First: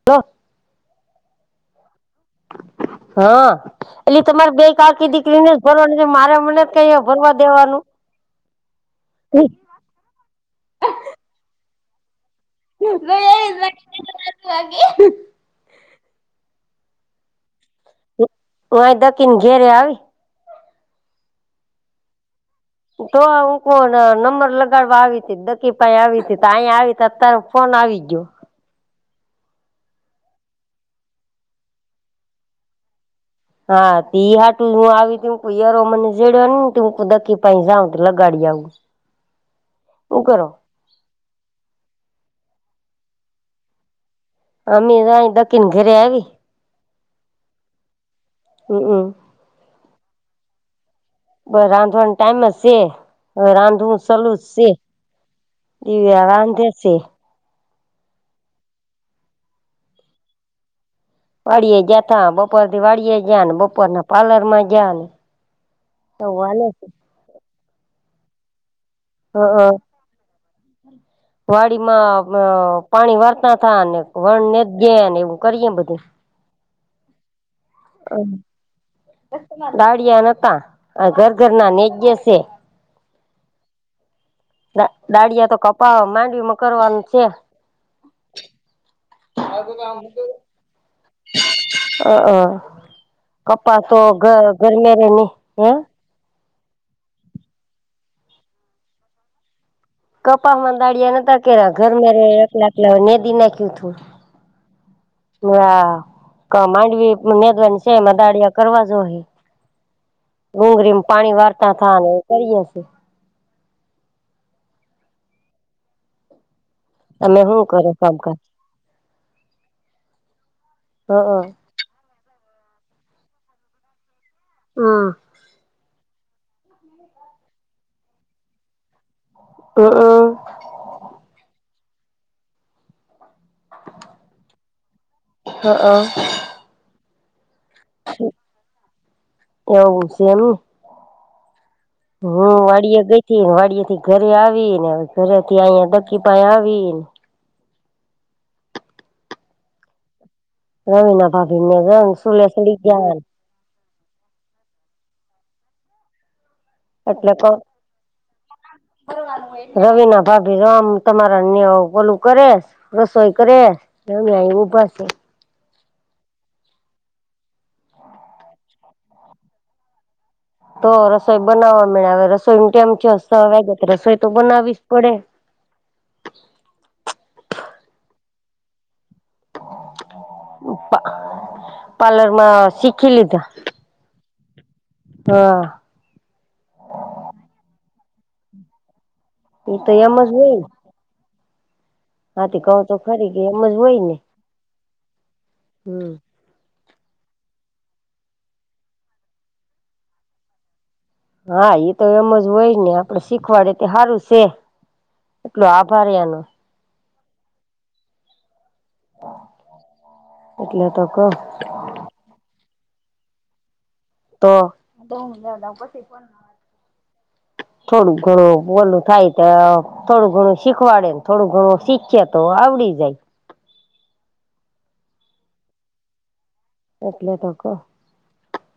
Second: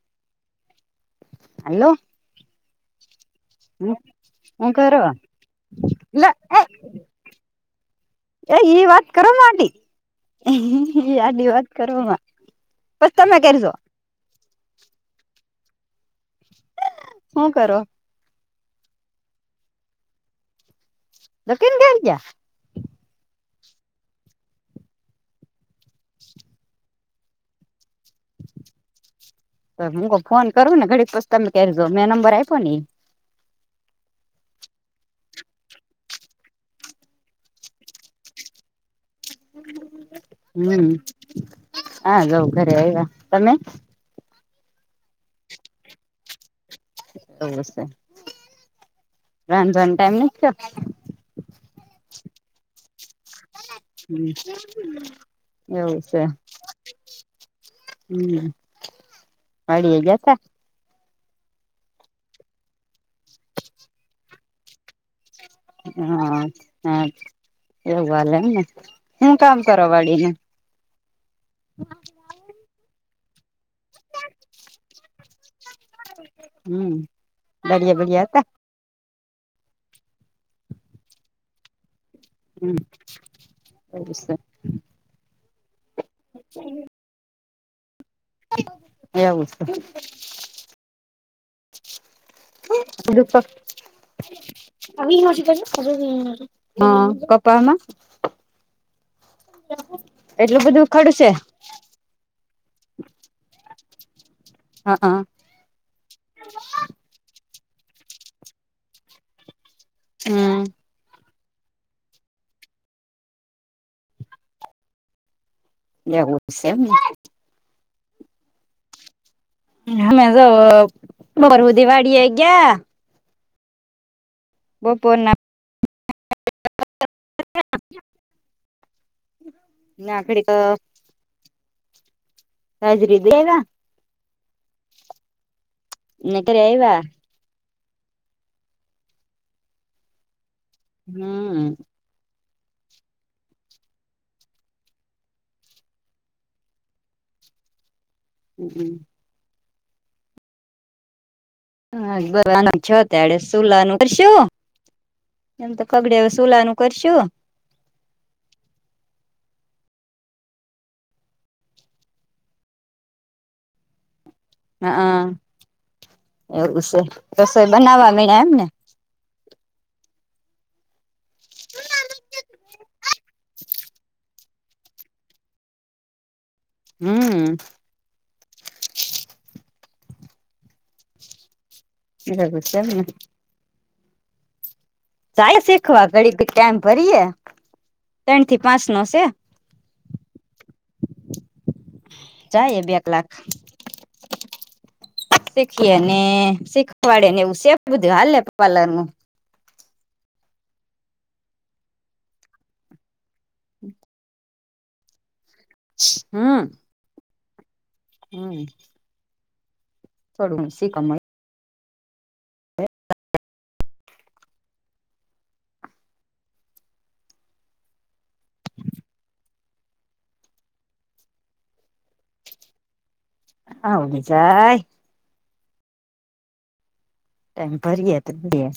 [inaudible] Hello. હા. હું એટલે તમારે બે કાકી કરો દીકરીને જ ભરવાનું છે લ મારે મમને જ કઈ ભરવા દેવાનું? એ એઈ વાત કર [inaudible] [unintelligible] વાત કરવામાં. પછ તમે કરજો [inaudible] ે હું કરો? હય દકીન ઘેરે આવી? દકીન ગરજયા? તો હુંક નંબર લગાડવા આવી ત દકી પાઈ આવી તી અહી આવી અત્યારે ફોન આવી ગયો. તો હું ફોન કરું ને ઘડી પછ તમે ક મેં નંબર આપ્યો નને. હા ઈ હાટું હું આવી ત યરો મને જેડ્યોને દકી પા જાઉ લગાડી આવું. હું કરો હમ હા જઉં ઘરે આવ્યા. તમે? અમી તો અહી તો ઘરે આવી [inaudible] [unintelligible] હમ હમ. રાંધવાની ટાઈમ [unintelligible] બ રાંધવાનો ટાઈઇમ જ છે. રાંધ હું સલુંશે દિવ એવું છે રાંધેશે. હમ. મળડી હે ગ હતા. વાડી જયા ત બપોર થી વાડી જ ને બપોરના પ્લર માં જ ને એવું હા હાલે હ છે એવું વાલે એમ ને હું કામ કરવા વાળીને? વાડી માં પાણી વારતા થા અને વણને ગેને એવું કરીએે બધું. હમ બળિયા બળિયા હતા. દાળિયા નતા આ ઘર ઘર ના ને જયા છે. હમ. [inaudible] દાળિયા તો કપા માંડવીમાં કરવાનું છે. [unintelligible] [unintelligible] અ હ છે કપ્પા તો ગ ગરમેરેની હે? હા કપામાં. એટલું કપાસમાં બધું દાળયા ખડશે નતા કે ઘરમાં ર એકલાલા નદી નાખ્યું તું. હ હ કમાંડવી મદવાની છે મ દાડિયા કરવા જો. ડુંગળીમાં પાણી આપ થા ઘરીએશે. એવું છે? એમ. તમે શું કરો કામકાજ? હમે તો હ હમ બરવ દી વાડી આગા હમ બહપર ના [unintelligible] [unintelligible] [inaudible] આખડીક અ હજરી દેવા હ અ નકર એ ઈ વાળા એવું છે એમ હમ્મ. હું વાડીયા ગઈ ને વાડિયા થી ઘરે આવી ને ઘરેથી અહુંયા દકી પાય આવીને હમ્મ હમ્મ. હઓ ન હા ભી નવ હા બ છ તડે સુલા નુ કરશું એમ તો કગડા સુલાનું કરશું એટલે તો રવિ ના ભાભી રામ તમારાને ન્યા બોલું કરે રસોઈ કરે એવું આવું હા હા એવું છે રસોઈ બનાવા મણ્યા એમ ને તો રસોઈ બનાવવા મેળવે રસોઈ માટે તેમ હસ્તા હવે ગેત રસોઈ તો બનાવી જ પડે હમ્મ. પા પાર્લર એવું માં છે એમને શીખી લીધા. જાય હા શીખવા ઘડી ટાઈમ ભરીએ ત્રણ થી પાંચ નો છેે. એ તો એમ જ હોય ને હાથી કઉ જાય બે તો કલાક ખરી કે એમજ હોય ને હમ શીખીને શીખવાડે ને એવું સે બધું હાલે પાર્લર નું હા એ તો એમજ હોય ને આપડે શીખવાડે તે સારું છે એટલું આભાર એનું હમ્મ. એટલે તો કહ શીખવા તો [unintelligible] થોડું ઘણું ઓલું થાય તો થોડું ઘણું શીખવાડે ને થોડું ઘણું શીખી તો આવડી જાય આવડી જાય એટલે તો કહ ટાઈમ ભરીએ તો ત્યાં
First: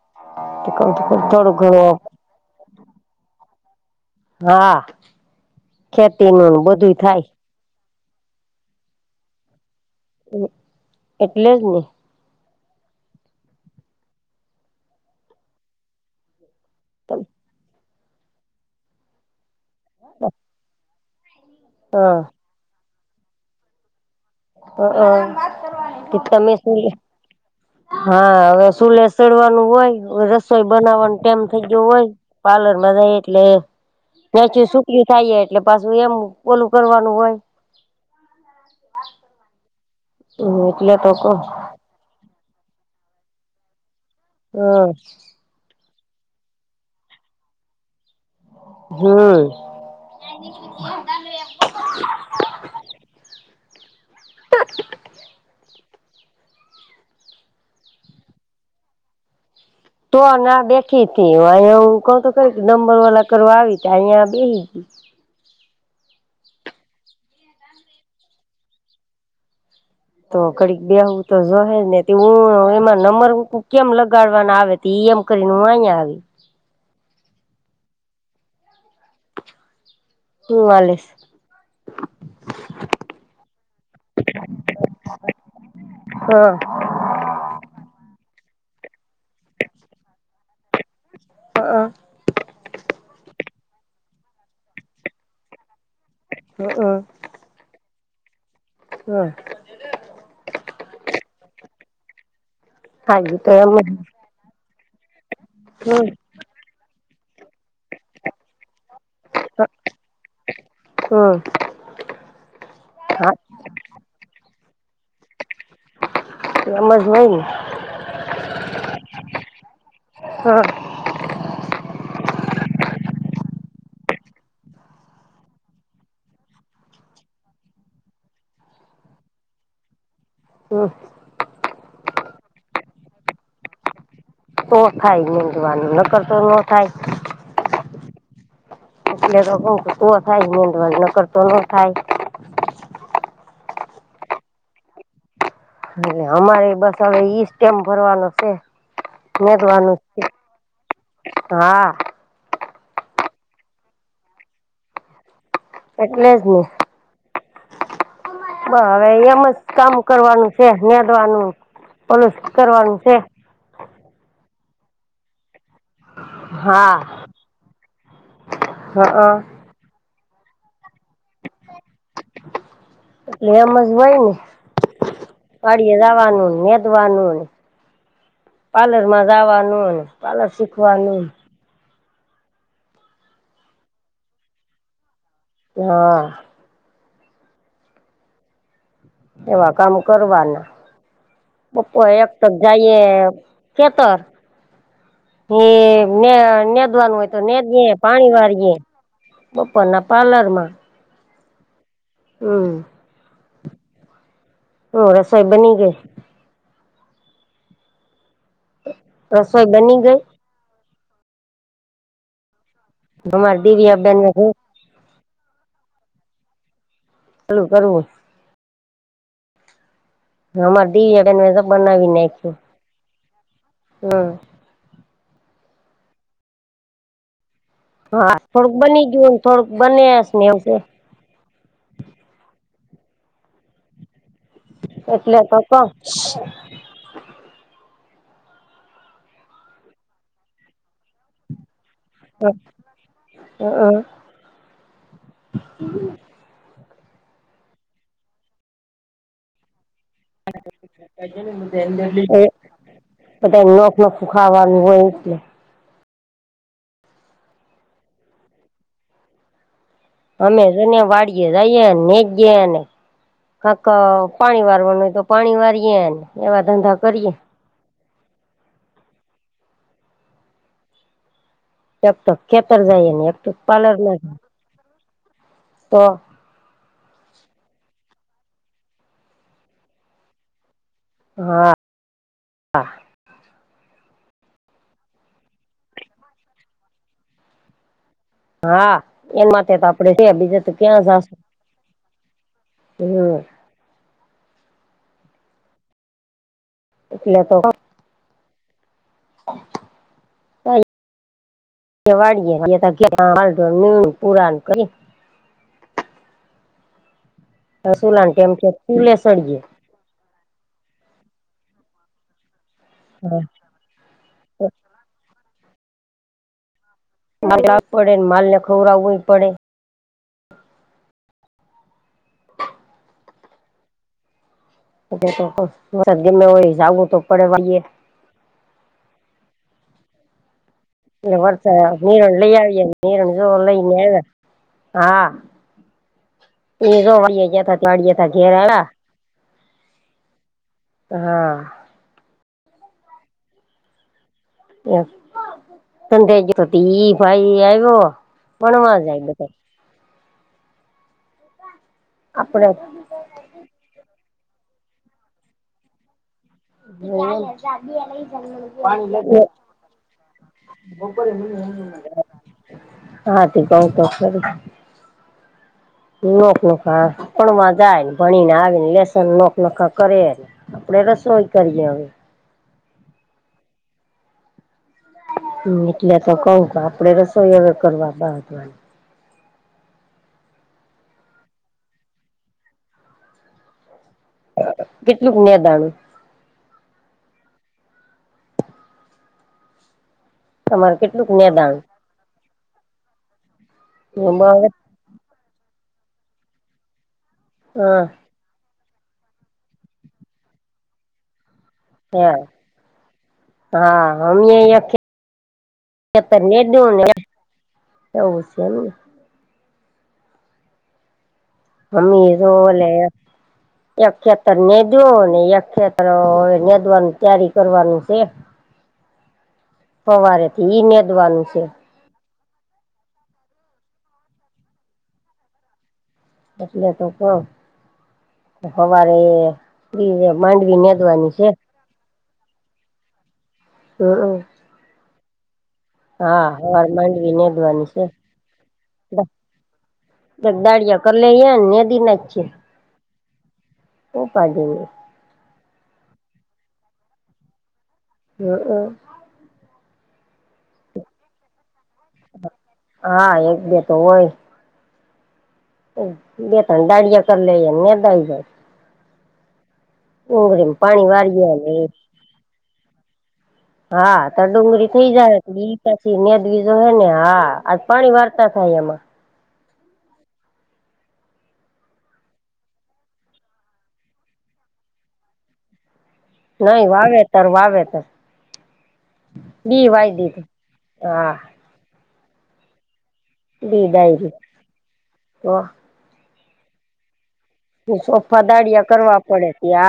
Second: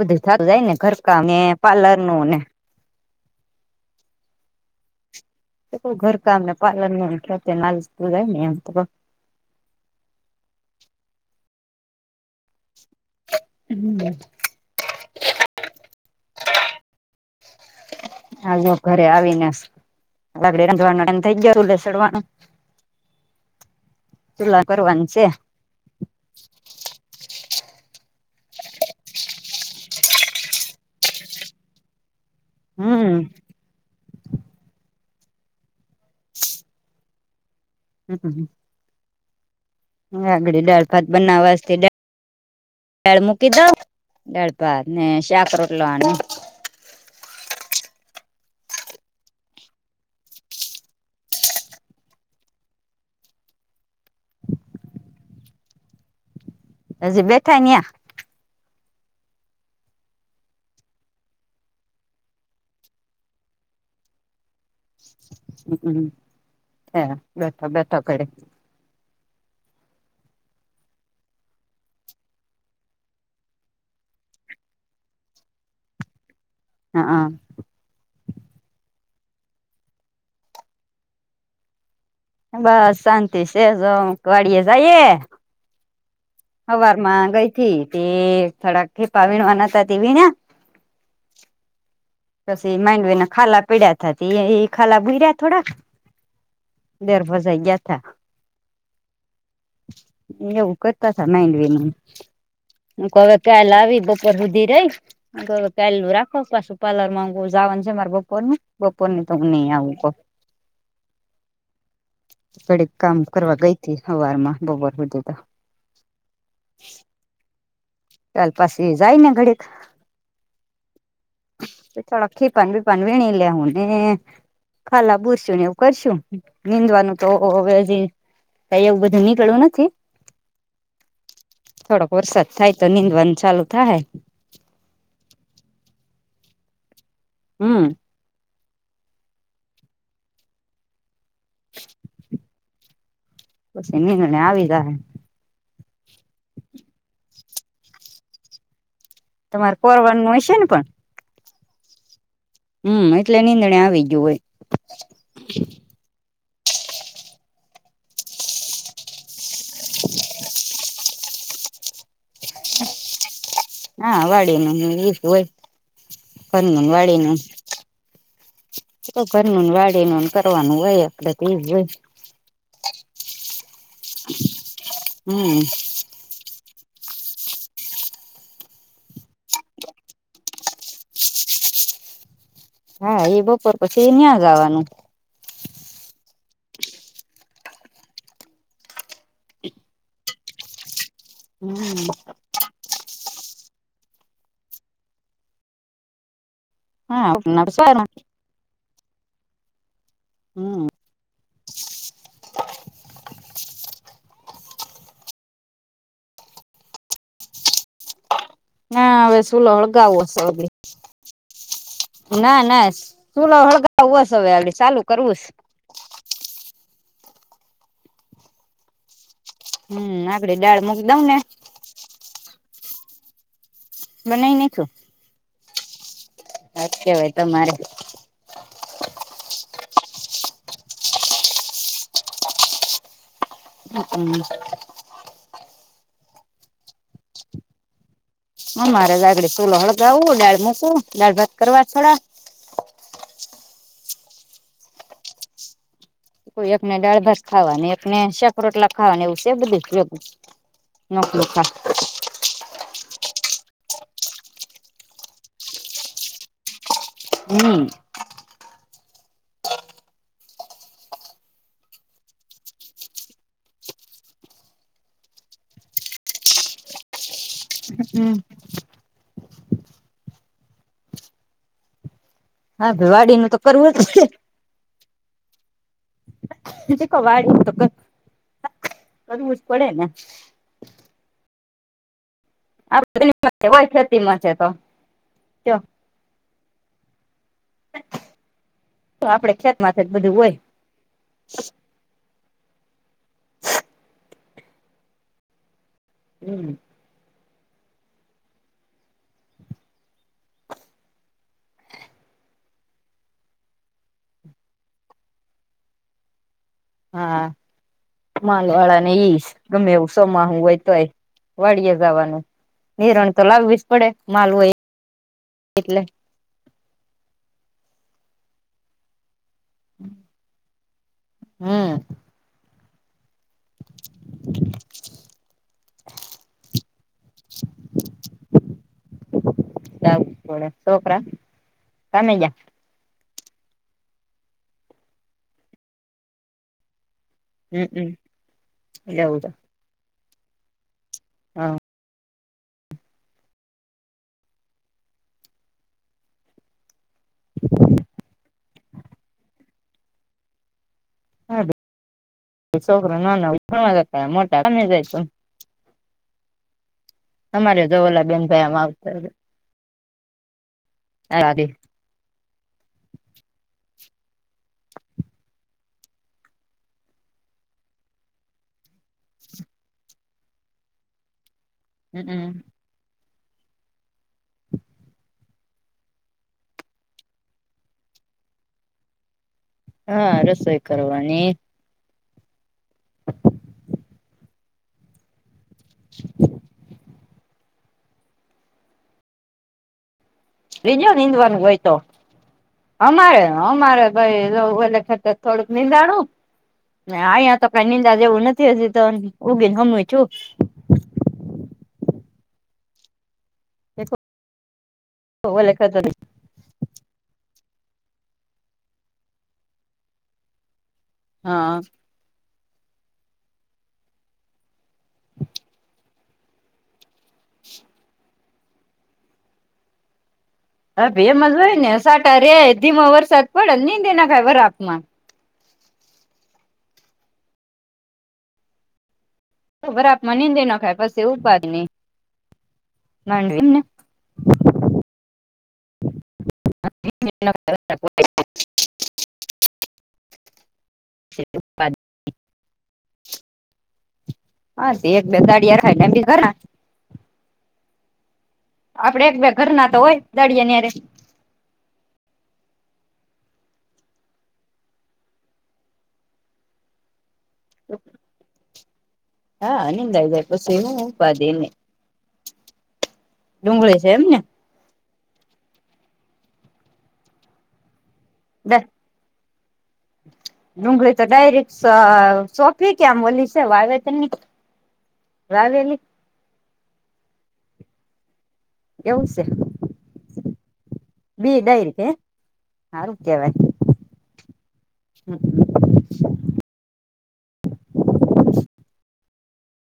બધું સારું જાય ને ઘરકામને થોડું ઘણું પાર્લર નું ને હા. ખેતી ઘરકામ ને નું પાલર બધું નુ ના થાય જાય ને એમ તો એટલે જ ને [inaudible] [inaudible] હા ઘરે આવીને લાગડી રાંધવાનું થઈ ગયા લઈ હા ચડવાનું ચૂલા કરવાનું હા છે હા તિતકા મેસ [inaudible] હા હવે ચુલે સડવાનું હોય રસોઈ બનાવવાનું ટાઈમ થઇ ગયો હોય પાર્લરમાં જ એ હમ એટલે નાચું સુખ્યું થાય એટલે પાછું એમ ઓલું કરવાનું હોય હમ્મ હમ્મ. વા અહીંયા કરી દાળ ભાત બનાવવા દાળ મૂકી દઉં ને દાળ હમ ભાતને શાક રોટલો આની હમ્મ. [inaudible] તો હ જ બેઠનયા તોને આ બેખી હતી અહીયા હું કહતો ક નંબર વાળલા કરવા આવી ત અહીંયા બેસી હમ્મ હે બેઠા બેઠા ક તો કડીક બે હું તો જહેજ ને હું એમાં નમરક કેમ લગાડવાના આવે તી અમકરી નુંહ આ આવી હા હા હમ વાલીશ બસ શાંતિ છેજ વાડિયે જઈએે હા સવાર માં ગઈ થી તે થડાક ખેપા વીણવાના ત તેવી ના [unintelligible] પછી મેડવેને ખા પીડ્યા થ એ ખા બૂહી રહ્યા થોડા [unintelligible] દર ભસાઈ ગયા તા. હા [inaudible] એવું કરતા થ માંડવી હ હા હવે તો ક્યાલ એમ આવી દ ઉપર સુધી રહી હ હ કલું રાખો પાું પ્લર માં જવાનું છે મારા બપોર નું. બપોર ને તો હું નહી આવું કહ હમ કડીક કામ હા કરવા ગઈ હતી અવાર માં બપોર વધે તો સમજ હો ને. ચાલ પાછ જાય ને ઘડ હા થોડા ખીપન બીપન વીણી લે હું ને ખાલા બુરશું ને એવું કરશું નીંદવાનું તો હવેજી કઈ એવું બધું નીકળવું નથી હા થોડોક વરસાદ થાય તો નીંદવાણ ચાલુ થાય તો થાય મંધવાનું નકરતો ન થાય હમ્મ [inaudible] એટલે થાય મેંદવાજ ન કરતો ન થાય પછ ન આવીધા [unintelligible] એટલે અમારે બસ હવે ઈ સ્ટેમ ભરવાનો છે. તમારે વાનું કોરવાનું હશે ને પણ હા હમ એટલે નીંદણે આવી ગયું હોય એટલે જ નને બ હવે એમ જ કામ કરવાનું છે ન્યાદવાનું પોલસ કરવાનું છે. હા વાડે ન હોય [unintelligible] ભરન હા વાળે ન હ ભર વાળે [unintelligible] કરવાનું હોય આપડ કેું હોય એટલે એમ જ હોય હમ નેડી કે દવાનુંને દવાનુંની પાર્લર માં જવાનું પાર્લર શીખવાનું હા એ બપોર પછી ન્યાં જવાનું હા એવા કામ કરવાના પપો હમ એક ત જઈએ કેતર હ [unintelligible] વાનું હોય તો નેે હા પાણી વાળીે બપોર ના પાર્લર માં હમ હમ હમ રસોઈ બની ગ ના હવે રસોઈ સુુંલો બની હળગાવ ગઈ હશે ના ના [unintelligible] શું ન અમારે હળગ દિવ્યા બેનને હવાસવેલી ચાલું કરવસ કરું કરું હમ ના અમાર દીયા બેને સબ બનાવી નાયખુ બનાઈને આજ કેવાય તમારે હા થોડુંક બની ગયું ને થોડુંક બને નેવુશે [inaudible] એટલે તો ક [unintelligible] દાળ ભાત કરવા છે [inaudible] હમ કોઈ એકને દાળ ભાત ખાવા એકને શાક રોટલા ખાવા નેવું છે, બધું નોખું ખા [unintelligible] ખાવાનું હોય એટલે હમ. અને જોની વાડીયે જઈએે ને ગયે ને કાક પાણી વારવાનું હોય તો પાણી વારીએે એવા ધંધા કરીએ હમ. એક તો ખેતર હા ભ જાયએ વાડીનું તો એક કરવું જ [unintelligible] તો [unintelligible] વાડી તો ક કરવુ જ પડે ને હા. [unintelligible] હોય ખેતીમાં છે, તો તયો હ હા એના માટે તો આપડે છે, બીજે તો ક્યાં જાશે [unintelligible] હમ. એટલે તો [unintelligible] હા સુલાન ટેમ છે માલ વાળા ને ચૂલે ઈશ સળીએ ગમે એવું સોમાંહું હોય તોય વાળિયે જાવાનું હિરણ તો લાવવી પડે માલ હોય એટલે [unintelligible] પડે ને માલ ને ખવરાવુય પડે હમ. [unintelligible] વરસાદ ગમે હોય જાવું તો પડે વાડીએ જાવુ પડે છોકરા [unintelligible] લઈ કામે જા આવીયે નિરણ જો લઈને આવ્યા હા [unintelligible] [unintelligible] હમમ વાડીએથા ઘેરે આયા [inaudible] હા. [unintelligible] ભાઈ આવ્યો ભણવા જાય બધે આપડે હા છોકરા નાના ભણવા જાતા [unintelligible] અમારે જો ઓલા બેન ભાઈ [unintelligible] [unintelligible] હા તે કઉ તો ખરી [unintelligible] ભણવા જાય ભણીને આવીને લેસ [unintelligible] આપડે રસોઈ કરીએ હવે [inaudible] હમ એટલે તો કવ આપડે રસોઈ [unintelligible] હા રસોઈ કરવાની કેટલુંક નેદાણુ [unintelligible] તમારે લેજો કેટલુંક નીંદવાનું હોય તો નેદાણું અમારે અમારે ભાઈ [unintelligible] એના કરતા થોડુંક નિંદાણું ને આયા તો હ કઈ નિંદા જેવું નથી હજી તો ઊંગી ને સમુ થયું. હા હા અમે હહીંયા ખેતર નીદીયુ ને [unintelligible] હ હ. હમિયે જો લે એક ખેતર નેડયુ ને એક ખેતર હવે નેદવાની તૈયાર કરવાની છે. સવારે થી ઈ હવે એમ નિદવાનું જ છે હોય ને સાટા રે ધીમાો વરસાદ પડે નીદી નખાય વરાખ માં. એટલે તો કહું સવારે વરાપમાં [unintelligible] નીંદી માંડવી નખાય પછી નેદવાની છે ઉપાધિ ની હમ. હા સવારે માંડવી નેદવાની છે. દાળિયા કરી લઈએ અને નેદી નાખીએ. ઉપાડી નઈ હા એક બે દાળિયા રખાય. હઅ. આપડે એક બે ઘરના તો હોય દાડિયાની સાથે. હા એક બે તો હોય. બે તન દાળિયા કરી લઈએ નેદાય જાય. હા નિંદાઈ જાય પછી ડુંગળીમાં હું પાણી વાળી ઉપાધિ ની દેવાનું ડુંગળી છે હા એમને તન. ડુંગળી થઈ જાય ઈ પછી નેદવી જોશે ને હા આ પાણી વારતા થાય એમાં. [unintelligible] ડુંગળી તો ડાયરેક્ટ સ સોંપી કે આમ ઓલી છે વાવે વાવેલી નઈ વાવેતર વાવેતર. એવું સે ઈ વાય દીધી. ઈ દઈ દે સારું કહેવાય. બી ડાયરી તો સોફા દાળિયા કરવા પડે.